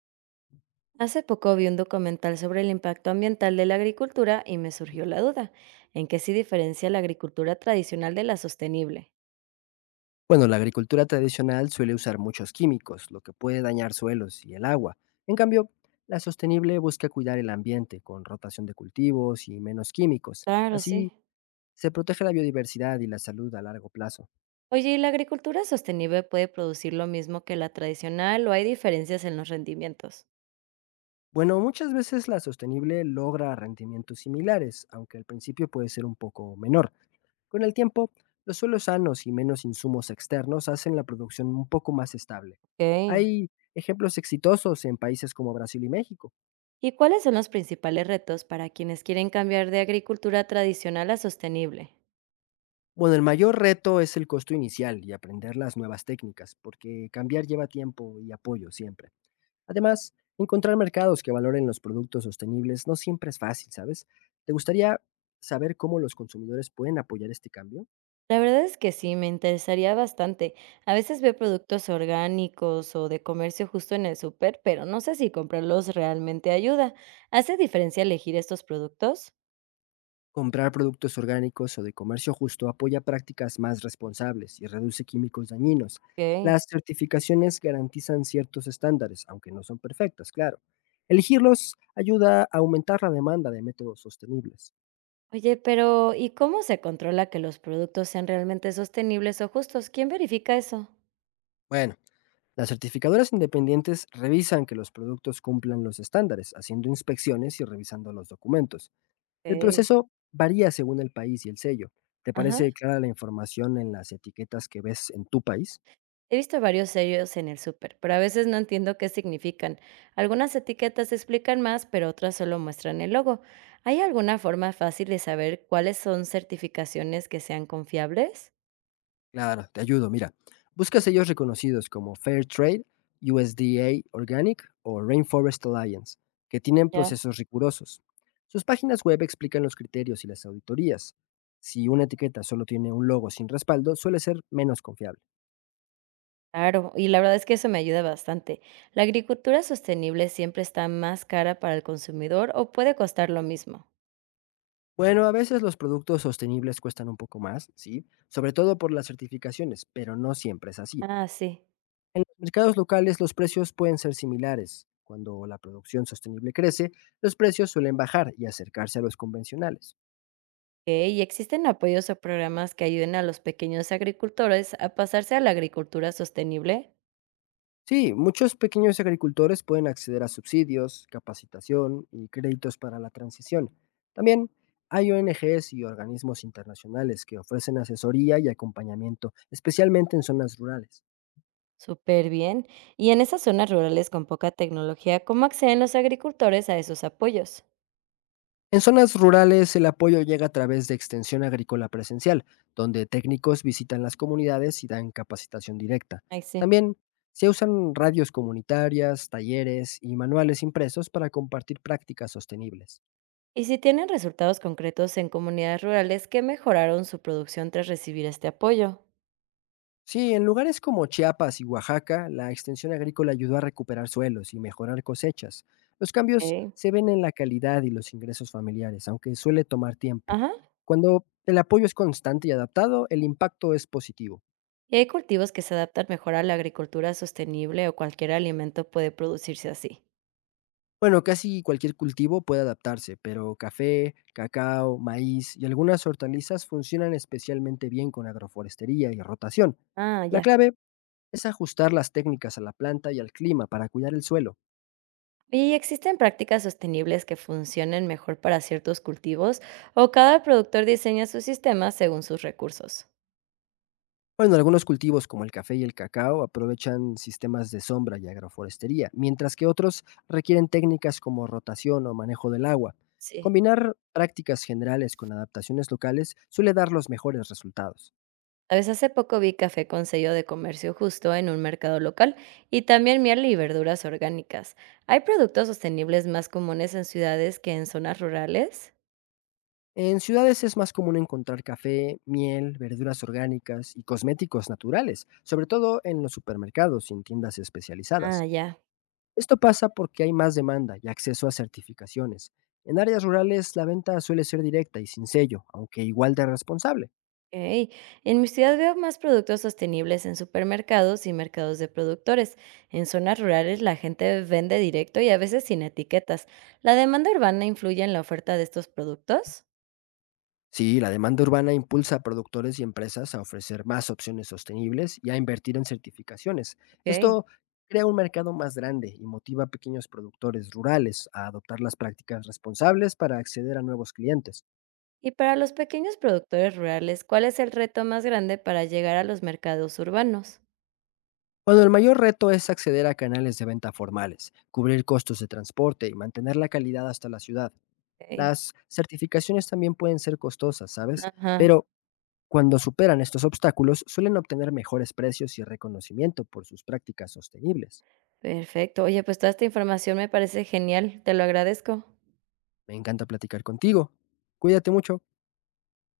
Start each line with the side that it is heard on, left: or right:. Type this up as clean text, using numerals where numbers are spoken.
right: Hace poco vi un documental sobre el impacto ambiental de la agricultura y me surgió la duda, ¿en qué se diferencia la agricultura tradicional de la sostenible?
left: Bueno, la agricultura tradicional suele usar muchos químicos, lo que puede dañar suelos y el agua. En cambio, la sostenible busca cuidar el ambiente con rotación de cultivos y menos químicos.
right: Claro, sí.
left: Así se protege la biodiversidad y la salud a largo plazo.
right: Oye, ¿y la agricultura sostenible puede producir lo mismo que la tradicional o hay diferencias en los rendimientos?
left: Bueno, muchas veces la sostenible logra rendimientos similares, aunque al principio puede ser un poco menor. Con el tiempo, los suelos sanos y menos insumos externos hacen la producción un poco más estable.
right: Ok.
left: Hay ejemplos exitosos en países como Brasil y México.
right: ¿Y cuáles son los principales retos para quienes quieren cambiar de agricultura tradicional a sostenible?
left: Bueno, el mayor reto es el costo inicial y aprender las nuevas técnicas, porque cambiar lleva tiempo y apoyo siempre. Además, encontrar mercados que valoren los productos sostenibles no siempre es fácil, ¿sabes? ¿Te gustaría saber cómo los consumidores pueden apoyar este cambio?
right: La verdad es que sí, me interesaría bastante. A veces veo productos orgánicos o de comercio justo en el súper, pero no sé si comprarlos realmente ayuda. ¿Hace diferencia elegir estos productos?
left: Comprar productos orgánicos o de comercio justo apoya prácticas más responsables y reduce químicos dañinos.
right: Ok.
left: Las certificaciones garantizan ciertos estándares, aunque no son perfectas, claro. Elegirlos ayuda a aumentar la demanda de métodos sostenibles.
right: Oye, pero ¿y cómo se controla que los productos sean realmente sostenibles o justos? ¿Quién verifica eso?
left: Bueno. Las certificadoras independientes revisan que los productos cumplan los estándares, haciendo inspecciones y revisando los documentos. El
right: Ok.
left: proceso varía según el país y el sello. ¿Te
right: Ajá.
left: parece clara la información en las etiquetas que ves en tu país?
right: He visto varios sellos en el súper, pero a veces no entiendo qué significan. Algunas etiquetas explican más, pero otras solo muestran el logo. ¿Hay alguna forma fácil de saber cuáles son certificaciones que sean confiables?
left: Claro, te ayudo, mira. Busca sellos reconocidos como Fair Trade, USDA Organic o Rainforest Alliance, que tienen
right: Ya.
left: procesos rigurosos. Sus páginas web explican los criterios y las auditorías. Si una etiqueta solo tiene un logo sin respaldo, suele ser menos confiable.
right: Claro, y la verdad es que eso me ayuda bastante. ¿La agricultura sostenible siempre está más cara para el consumidor o puede costar lo mismo?
left: Bueno, a veces los productos sostenibles cuestan un poco más, ¿sí? Sobre todo por las certificaciones, pero no siempre es así.
right: Ah, sí.
left: En los mercados locales los precios pueden ser similares. Cuando la producción sostenible crece, los precios suelen bajar y acercarse a los convencionales.
right: Ok, ¿y existen apoyos o programas que ayuden a los pequeños agricultores a pasarse a la agricultura sostenible?
left: Sí, muchos pequeños agricultores pueden acceder a subsidios, capacitación y créditos para la transición. También hay ONGs y organismos internacionales que ofrecen asesoría y acompañamiento, especialmente en zonas rurales.
right: Súper bien. Y en esas zonas rurales con poca tecnología, ¿cómo acceden los agricultores a esos apoyos?
left: En zonas rurales, el apoyo llega a través de extensión agrícola presencial, donde técnicos visitan las comunidades y dan capacitación directa.
right: Ay, sí.
left: También se usan radios comunitarias, talleres y manuales impresos para compartir prácticas sostenibles.
right: Y si tienen resultados concretos en comunidades rurales que mejoraron su producción tras recibir este apoyo.
left: Sí, en lugares como Chiapas y Oaxaca, la extensión agrícola ayudó a recuperar suelos y mejorar cosechas. Los cambios
right: Ok.
left: se ven en la calidad y los ingresos familiares, aunque suele tomar tiempo.
right: Ajá.
left: Cuando el apoyo es constante y adaptado, el impacto es positivo.
right: Y hay cultivos que se adaptan mejor a la agricultura sostenible o cualquier alimento puede producirse así.
left: Bueno, casi cualquier cultivo puede adaptarse, pero café, cacao, maíz y algunas hortalizas funcionan especialmente bien con agroforestería y rotación.
right: Ah,
left: La
right: ya.
left: clave es ajustar las técnicas a la planta y al clima para cuidar el suelo.
right: Oye, ¿y existen prácticas sostenibles que funcionen mejor para ciertos cultivos o cada productor diseña su sistema según sus recursos?
left: Bueno, algunos cultivos como el café y el cacao aprovechan sistemas de sombra y agroforestería, mientras que otros requieren técnicas como rotación o manejo del agua.
right: Sí.
left: Combinar prácticas generales con adaptaciones locales suele dar los mejores resultados.
right: Sabes, hace poco vi café con sello de comercio justo en un mercado local y también miel y verduras orgánicas. ¿Hay productos sostenibles más comunes en ciudades que en zonas rurales?
left: En ciudades es más común encontrar café, miel, verduras orgánicas y cosméticos naturales, sobre todo en los supermercados y en tiendas
right: Ah,
left: especializadas.
right: ya.
left: Esto pasa porque hay más demanda y acceso a certificaciones. En áreas rurales la venta suele ser directa y sin sello, aunque igual de responsable.
right: Ok. En mi ciudad veo más productos sostenibles en supermercados y mercados de productores. En zonas rurales la gente vende directo y a veces sin etiquetas. ¿La demanda urbana influye en la oferta de estos productos?
left: Sí, la demanda urbana impulsa a productores y empresas a ofrecer más opciones sostenibles y a invertir en certificaciones.
right: Ok.
left: Esto crea un mercado más grande y motiva a pequeños productores rurales a adoptar las prácticas responsables para acceder a nuevos clientes.
right: Y para los pequeños productores rurales, ¿cuál es el reto más grande para llegar a los mercados urbanos?
left: Cuando el mayor reto es acceder a canales de venta formales, cubrir costos de transporte y mantener la calidad hasta la ciudad.
right: Okey,
left: Las certificaciones también pueden ser costosas, ¿sabes?
right: ajá,
left: Pero cuando superan estos obstáculos, suelen obtener mejores precios y reconocimiento por sus prácticas sostenibles.
right: perfecto. Oye, pues toda esta información me parece genial, te lo agradezco.
left: Me encanta platicar contigo. Cuídate mucho.